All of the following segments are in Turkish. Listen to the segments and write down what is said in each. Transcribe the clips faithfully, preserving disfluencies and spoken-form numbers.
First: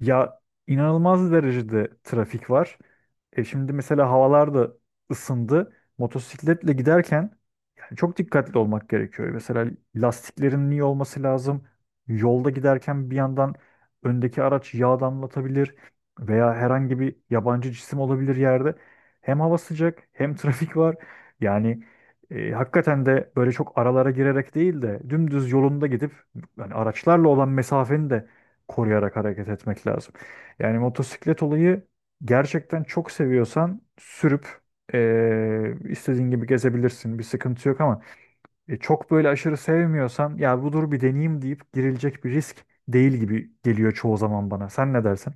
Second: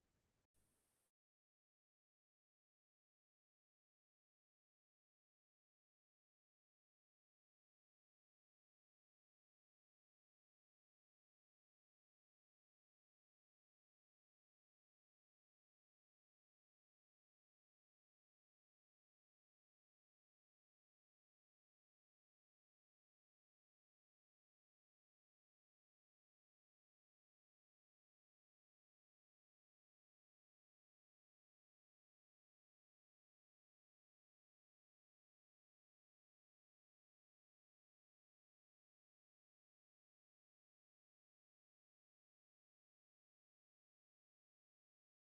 Ya, inanılmaz derecede trafik var. E şimdi mesela havalar da ısındı. Motosikletle giderken yani çok dikkatli olmak gerekiyor. Mesela lastiklerin iyi olması lazım. Yolda giderken bir yandan öndeki araç yağ damlatabilir veya herhangi bir yabancı cisim olabilir yerde. Hem hava sıcak hem trafik var. Yani e, hakikaten de böyle çok aralara girerek değil de dümdüz yolunda gidip yani araçlarla olan mesafeni de koruyarak hareket etmek lazım. Yani motosiklet olayı gerçekten çok seviyorsan sürüp eee, istediğin gibi gezebilirsin. Bir sıkıntı yok ama e, çok böyle aşırı sevmiyorsan ya bu dur bir deneyeyim deyip girilecek bir risk değil gibi geliyor çoğu zaman bana. Sen ne dersin?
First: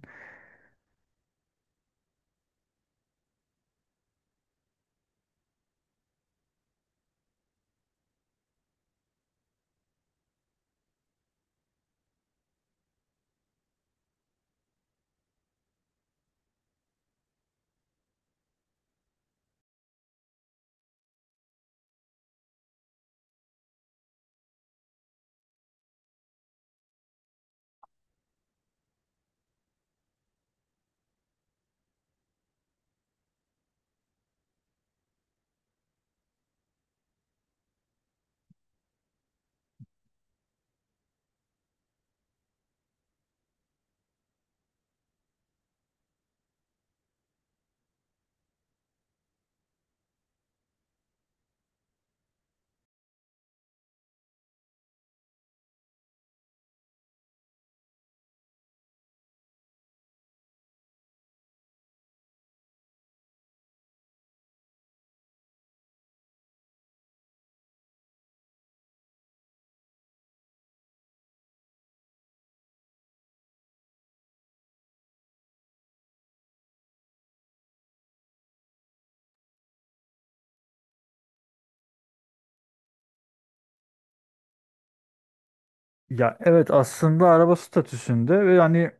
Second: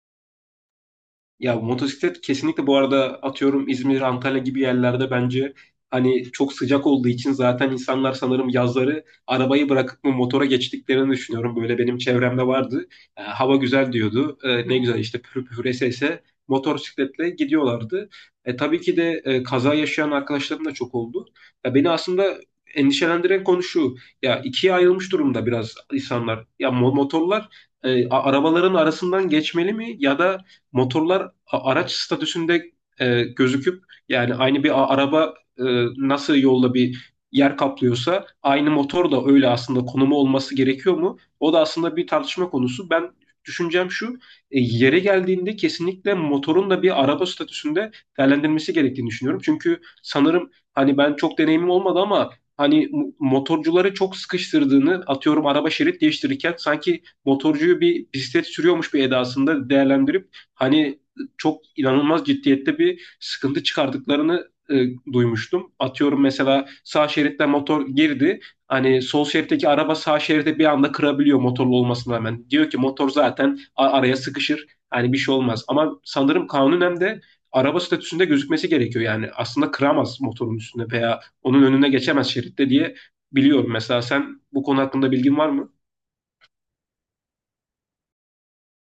Ya motosiklet kesinlikle bu arada atıyorum İzmir, Antalya gibi yerlerde bence hani çok sıcak olduğu için zaten insanlar sanırım yazları arabayı bırakıp mı motora geçtiklerini düşünüyorum. Böyle benim çevremde vardı. E, hava güzel diyordu. E, ne güzel işte pür pür ese motosikletle gidiyorlardı. E, tabii ki de e, kaza yaşayan arkadaşlarım da çok oldu. Ya beni aslında endişelendiren konu şu. Ya ikiye ayrılmış durumda biraz insanlar. Ya mo- motorlar e, a- arabaların arasından geçmeli mi ya da motorlar a- araç statüsünde e, gözüküp yani aynı bir a- araba e, nasıl yolda bir yer kaplıyorsa aynı motor da öyle aslında konumu olması gerekiyor mu? O da aslında bir tartışma konusu. Ben düşüncem şu, e, yere geldiğinde kesinlikle motorun da bir araba statüsünde değerlendirilmesi gerektiğini düşünüyorum. Çünkü sanırım hani ben çok deneyimim olmadı ama hani mo- motorcuları çok sıkıştırdığını atıyorum araba şerit değiştirirken sanki motorcuyu bir bisiklet sürüyormuş bir edasında değerlendirip hani çok inanılmaz ciddiyette bir sıkıntı çıkardıklarını e, duymuştum. Atıyorum mesela sağ şeritte motor girdi. Hani sol şeritteki araba sağ şeride bir anda kırabiliyor motorlu olmasına rağmen. Diyor ki motor zaten a- araya sıkışır. Hani bir şey olmaz. Ama sanırım kanunen de araba statüsünde gözükmesi gerekiyor. Yani aslında kıramaz motorun üstünde veya onun önüne geçemez şeritte diye biliyorum. Mesela sen bu konu hakkında bilgin var mı? Ya evet, aslında araba statüsünde ve hani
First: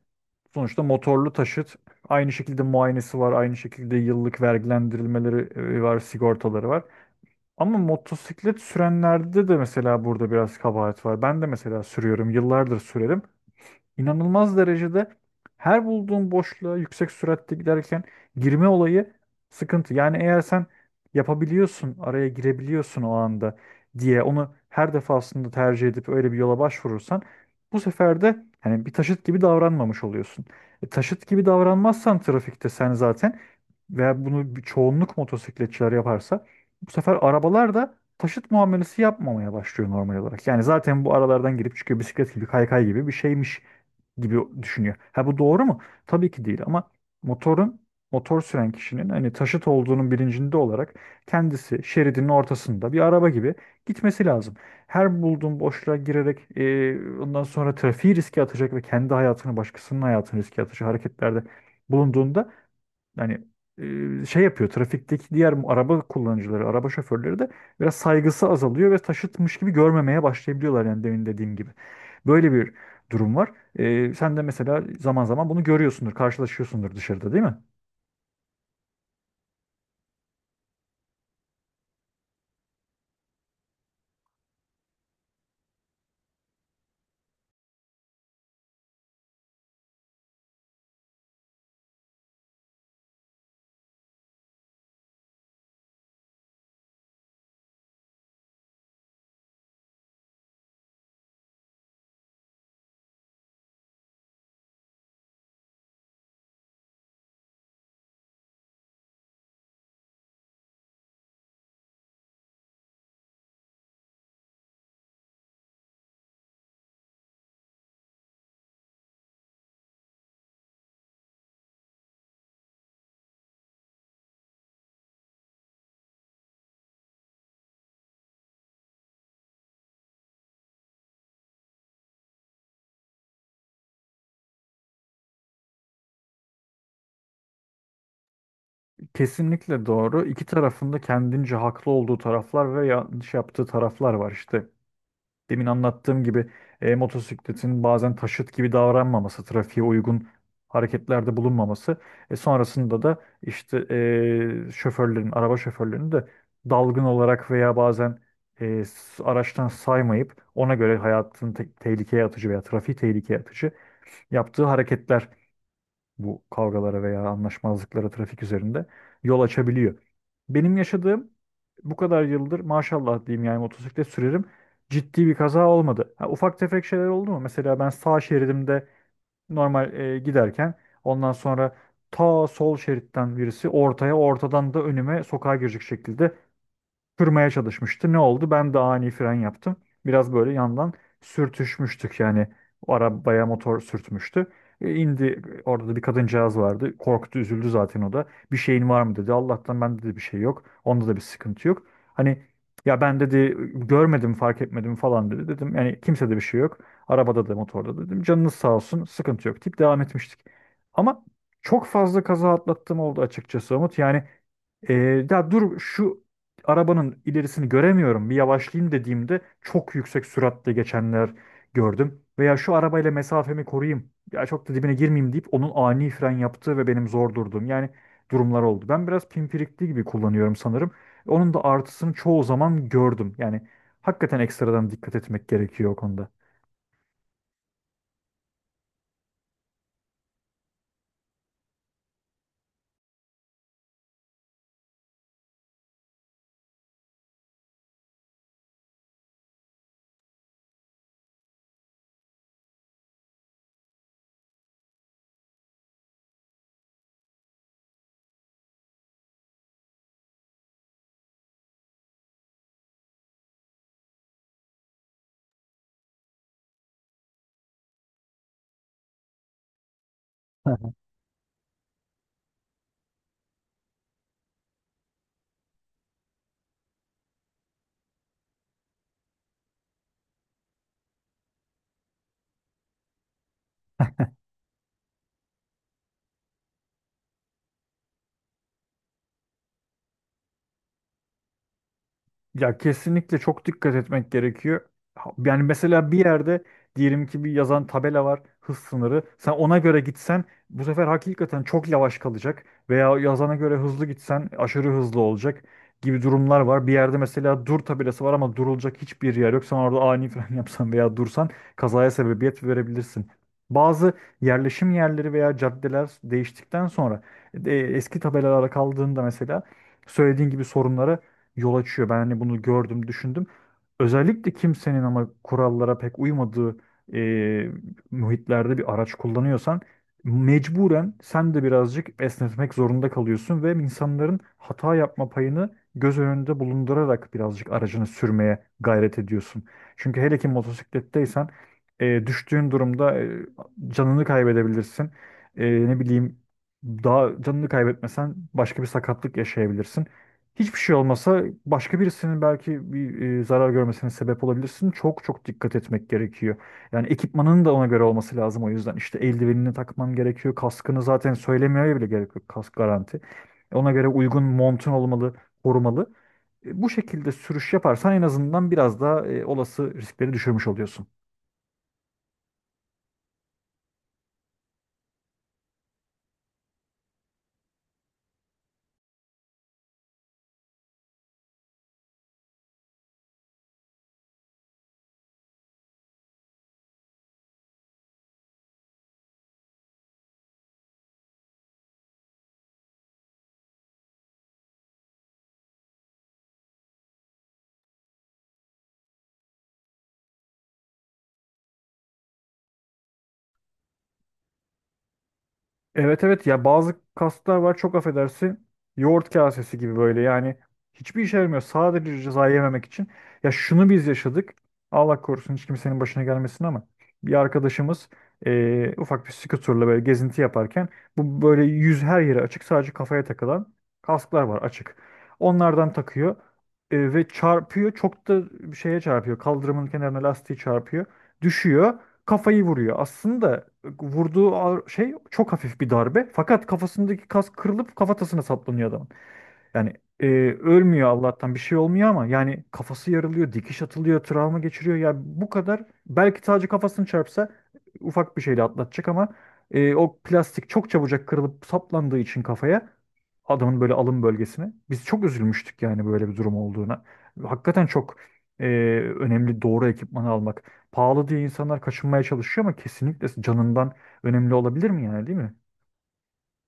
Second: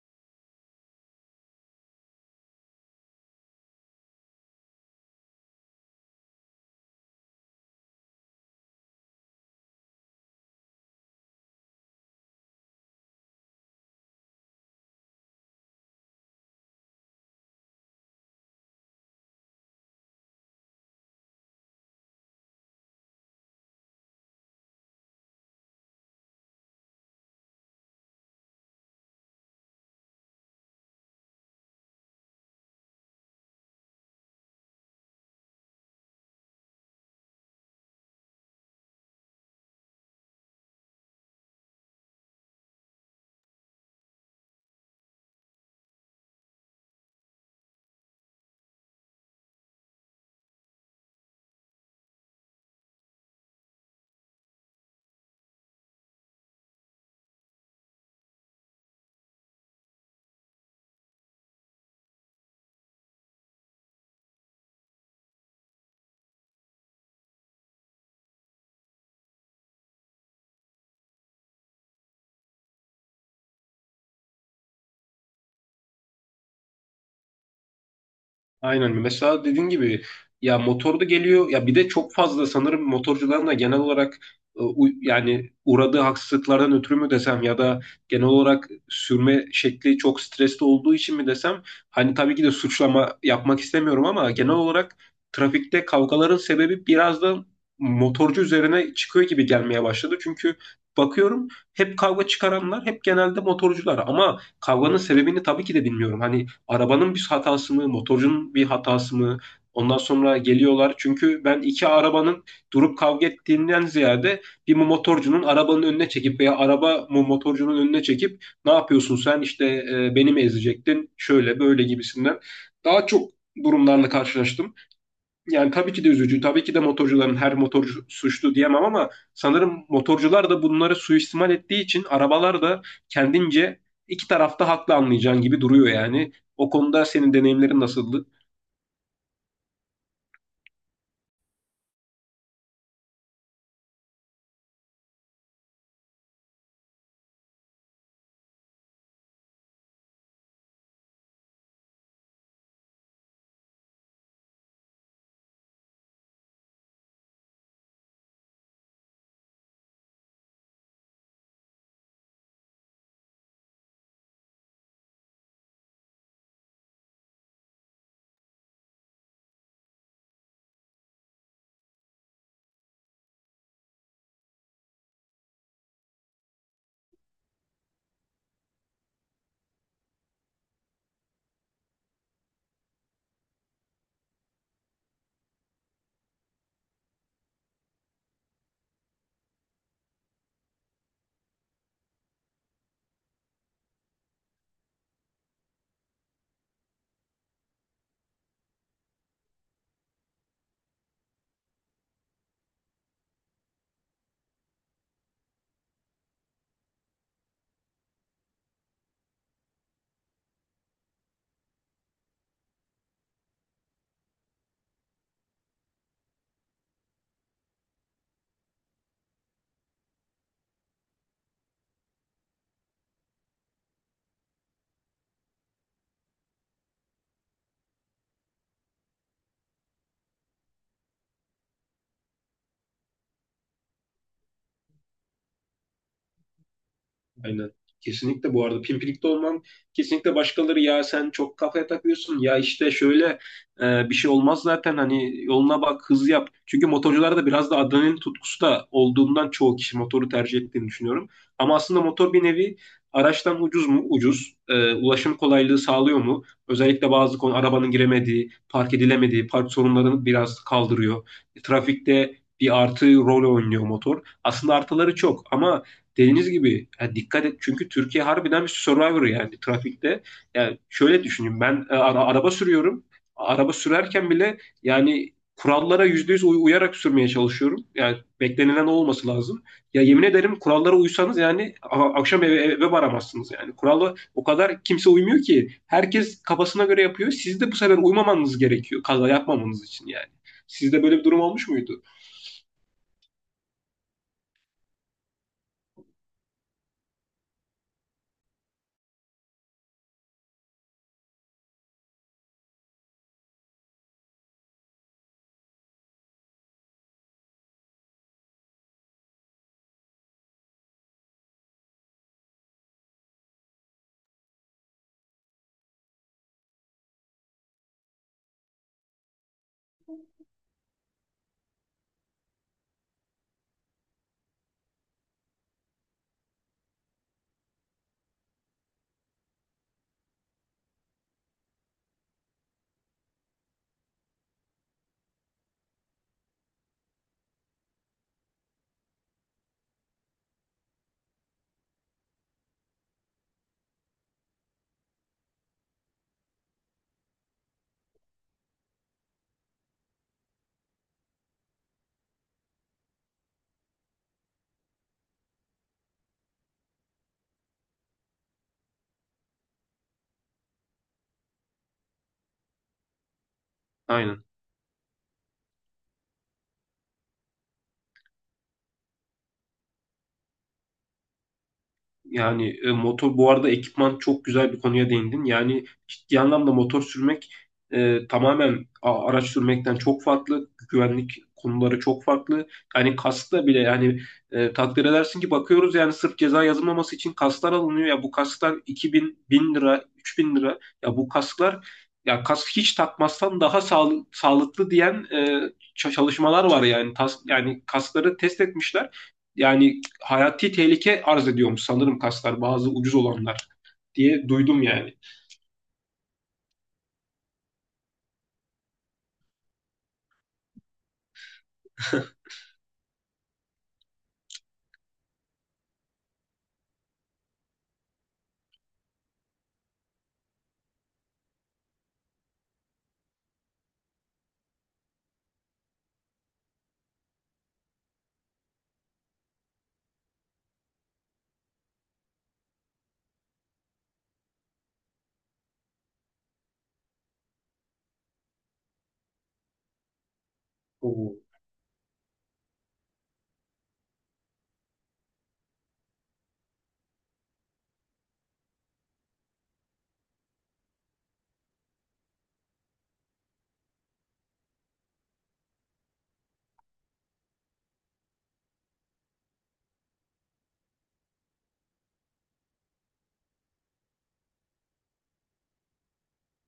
sonuçta motorlu taşıt aynı şekilde muayenesi var, aynı şekilde yıllık vergilendirilmeleri e, var, sigortaları var. Ama motosiklet sürenlerde de mesela burada biraz kabahat var. Ben de mesela sürüyorum, yıllardır sürerim. İnanılmaz derecede her bulduğun boşluğa yüksek süratte giderken girme olayı sıkıntı. Yani eğer sen yapabiliyorsun, araya girebiliyorsun o anda diye onu her defasında tercih edip öyle bir yola başvurursan bu sefer de hani bir taşıt gibi davranmamış oluyorsun. E, taşıt gibi davranmazsan trafikte sen zaten veya bunu bir çoğunluk motosikletçiler yaparsa bu sefer arabalar da taşıt muamelesi yapmamaya başlıyor normal olarak. Yani zaten bu aralardan girip çıkıyor, bisiklet gibi kaykay gibi bir şeymiş gibi düşünüyor. Ha, bu doğru mu? Tabii ki değil, ama motorun, motor süren kişinin hani taşıt olduğunun bilincinde olarak kendisi şeridinin ortasında bir araba gibi gitmesi lazım. Her bulduğun boşluğa girerek e, ondan sonra trafiği riske atacak ve kendi hayatını, başkasının hayatını riske atacak hareketlerde bulunduğunda yani e, şey yapıyor, trafikteki diğer araba kullanıcıları, araba şoförleri de biraz saygısı azalıyor ve taşıtmış gibi görmemeye başlayabiliyorlar, yani demin dediğim gibi. Böyle bir durum var. E, sen de mesela zaman zaman bunu görüyorsundur, karşılaşıyorsundur dışarıda, değil mi? Aynen. Mesela dediğin gibi ya motor da geliyor ya bir de çok fazla sanırım motorcuların da genel olarak e, u- yani uğradığı haksızlıklardan ötürü mü desem ya da genel olarak sürme şekli çok stresli olduğu için mi desem hani tabii ki de suçlama yapmak istemiyorum ama genel olarak trafikte kavgaların sebebi biraz da motorcu üzerine çıkıyor gibi gelmeye başladı. Çünkü bakıyorum hep kavga çıkaranlar hep genelde motorcular ama kavganın sebebini tabii ki de bilmiyorum. Hani arabanın bir hatası mı, motorcunun bir hatası mı? Ondan sonra geliyorlar. Çünkü ben iki arabanın durup kavga ettiğinden ziyade bir motorcunun arabanın önüne çekip veya araba motorcunun önüne çekip ne yapıyorsun sen işte e, beni mi ezecektin şöyle böyle gibisinden daha çok durumlarla karşılaştım. Yani tabii ki de üzücü. Tabii ki de motorcuların her motorcu suçlu diyemem ama sanırım motorcular da bunları suistimal ettiği için arabalar da kendince iki tarafta haklı anlayacağın gibi duruyor yani. O konuda senin deneyimlerin nasıldı? Kesinlikle doğru. İki tarafında kendince haklı olduğu taraflar ve yanlış yaptığı taraflar var işte. Demin anlattığım gibi e, motosikletin bazen taşıt gibi davranmaması, trafiğe uygun hareketlerde bulunmaması, e, sonrasında da işte e, şoförlerin, araba şoförlerinin de dalgın olarak veya bazen e, s- araçtan saymayıp ona göre hayatını te- tehlikeye atıcı veya trafiği tehlikeye atıcı yaptığı hareketler bu kavgalara veya anlaşmazlıklara trafik üzerinde yol açabiliyor. Benim yaşadığım, bu kadar yıldır maşallah diyeyim yani motosiklet sürerim, ciddi bir kaza olmadı. Ha, ufak tefek şeyler oldu mu? Mesela ben sağ şeridimde normal e, giderken ondan sonra ta sol şeritten birisi ortaya, ortadan da önüme sokağa girecek şekilde kırmaya çalışmıştı. Ne oldu? Ben de ani fren yaptım. Biraz böyle yandan sürtüşmüştük yani, o arabaya motor sürtmüştü. E, indi, orada da bir kadıncağız vardı. Korktu, üzüldü zaten o da. Bir şeyin var mı dedi. Allah'tan bende de bir şey yok. Onda da bir sıkıntı yok. Hani ya ben dedi görmedim, fark etmedim falan dedi. Dedim yani kimsede bir şey yok. Arabada da motorda da dedim. Canınız sağ olsun, sıkıntı yok deyip devam etmiştik. Ama çok fazla kaza atlattığım oldu açıkçası Umut. Yani ee, ya dur şu arabanın ilerisini göremiyorum, bir yavaşlayayım dediğimde çok yüksek süratle geçenler gördüm. Veya şu arabayla mesafemi koruyayım, ya çok da dibine girmeyeyim deyip onun ani fren yaptığı ve benim zor durduğum yani durumlar oldu. Ben biraz pimpirikli gibi kullanıyorum sanırım. Onun da artısını çoğu zaman gördüm. Yani hakikaten ekstradan dikkat etmek gerekiyor o konuda. Aynen. Kesinlikle bu arada pimpirikte olman kesinlikle başkaları ya sen çok kafaya takıyorsun ya işte şöyle e, bir şey olmaz zaten hani yoluna bak hız yap. Çünkü motorcularda biraz da adrenalin tutkusu da olduğundan çoğu kişi motoru tercih ettiğini düşünüyorum. Ama aslında motor bir nevi araçtan ucuz mu? Ucuz. E, ulaşım kolaylığı sağlıyor mu? Özellikle bazı konu arabanın giremediği, park edilemediği, park sorunlarını biraz kaldırıyor. E, Trafikte bir artı rol oynuyor motor. Aslında artıları çok ama dediğiniz gibi ya dikkat et çünkü Türkiye harbiden bir survivor yani trafikte. Yani şöyle düşünün ben e, ara- araba sürüyorum. Araba sürerken bile yani kurallara yüzde yüz uyarak sürmeye çalışıyorum. Yani beklenilen olması lazım. Ya yemin ederim kurallara uysanız yani a- akşam eve, eve varamazsınız yani. Kurala o kadar kimse uymuyor ki. Herkes kafasına göre yapıyor. Siz de bu sefer uymamanız gerekiyor kaza yapmamanız için yani. Sizde böyle bir durum olmuş muydu? Ya kesinlikle çok dikkat etmek gerekiyor. Ha- Yani mesela bir yerde diyelim ki bir yazan tabela var, hız sınırı. Sen ona göre gitsen bu sefer hakikaten çok yavaş kalacak. Veya yazana göre hızlı gitsen aşırı hızlı olacak gibi durumlar var. Bir yerde mesela dur tabelası var ama durulacak hiçbir yer yok. Sen orada ani fren yapsan veya dursan kazaya sebebiyet verebilirsin. Bazı yerleşim yerleri veya caddeler değiştikten sonra e, eski tabelalara kaldığında mesela söylediğin gibi sorunlara yol açıyor. Ben hani bunu gördüm, düşündüm. Özellikle kimsenin ama kurallara pek uymadığı e, muhitlerde bir araç kullanıyorsan mecburen sen de birazcık esnetmek zorunda kalıyorsun ve insanların hata yapma payını göz önünde bulundurarak birazcık aracını sürmeye gayret ediyorsun. Çünkü hele ki motosikletteysen e, düştüğün durumda e, canını kaybedebilirsin. E, ne bileyim, daha canını kaybetmesen başka bir sakatlık yaşayabilirsin. Hiçbir şey olmasa başka birisinin belki bir e, zarar görmesine sebep olabilirsin. Çok çok dikkat etmek gerekiyor. Yani ekipmanın da ona göre olması lazım o yüzden. İşte eldivenini takman gerekiyor. Kaskını zaten söylemeye bile gerek yok. Kask garanti. Ona göre uygun Aynen. montun olmalı, korumalı. E, bu şekilde sürüş yaparsan en azından biraz daha e, olası riskleri düşürmüş oluyorsun. Yani e, motor bu arada ekipman çok güzel bir konuya değindin. Yani ciddi anlamda motor sürmek e, tamamen a- araç sürmekten çok farklı. Güvenlik konuları çok farklı. Yani kaskla bile yani e, takdir edersin ki bakıyoruz yani sırf ceza yazılmaması için kasklar alınıyor. Ya bu kasklar iki bin bin lira, üç bin lira. Ya bu kasklar ya kask hiç takmazsan daha sağl- sağlıklı diyen e, ç- çalışmalar var yani. Tas- yani kaskları test etmişler. Yani hayati tehlike arz ediyormuş sanırım kaslar bazı ucuz olanlar diye duydum yani. Evet, evet, ya bazı kaslar var, çok affedersin, yoğurt kasesi gibi böyle yani, hiçbir işe yaramıyor, sadece ceza yememek için. Ya şunu biz yaşadık, Allah korusun hiç kimsenin başına gelmesin ama bir arkadaşımız eee, ufak bir skuterla böyle gezinti yaparken, bu böyle yüz her yere açık, sadece kafaya takılan kasklar var, açık. Onlardan takıyor e, ve çarpıyor, çok da şeye çarpıyor, kaldırımın kenarına lastiği çarpıyor, düşüyor, kafayı vuruyor. Aslında vurduğu ağır- şey çok hafif bir darbe. Fakat kafasındaki kas kırılıp kafatasına saplanıyor adamın. Yani e, ölmüyor Oo. Allah'tan, bir şey olmuyor ama yani kafası yarılıyor, dikiş atılıyor, travma geçiriyor. Yani bu kadar, belki sadece kafasını çarpsa ufak bir şeyle atlatacak ama e, o plastik çok çabucak kırılıp saplandığı için kafaya, adamın böyle alın bölgesine. Biz çok üzülmüştük yani böyle bir durum olduğuna. Hakikaten çok e, önemli doğru ekipmanı almak. Pahalı diye insanlar kaçınmaya çalışıyor ama kesinlikle canından önemli olabilir mi yani, değil mi?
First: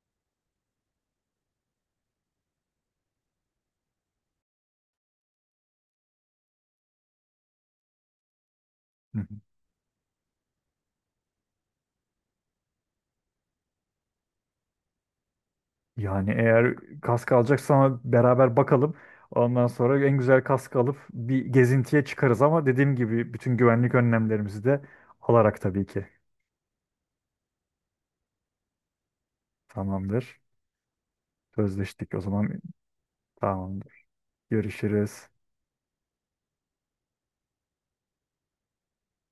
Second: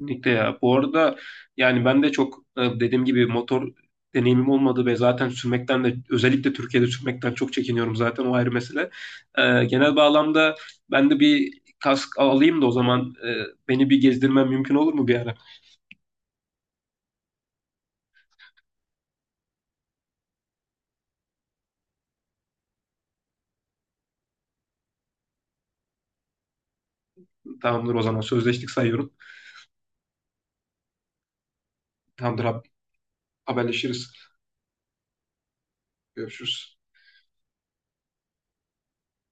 Kesinlikle ya. Bu arada yani ben de çok e, dediğim gibi motor deneyimim olmadı ve zaten sürmekten de özellikle Türkiye'de sürmekten çok çekiniyorum zaten o ayrı mesele. Hı. E, genel bağlamda ben de bir kask alayım da o zaman e, beni bir gezdirmen mümkün olur mu bir ara? Yani eğer kask alacaksa ama beraber bakalım. Ondan sonra en güzel kask alıp bir gezintiye çıkarız ama dediğim gibi bütün güvenlik önlemlerimizi de alarak tabii ki. Tamamdır o zaman sözleştik sayıyorum. Tamamdır. Sözleştik o Tamamdır zaman. abi Tamamdır. haberleşiriz. Görüşürüz. Görüşürüz.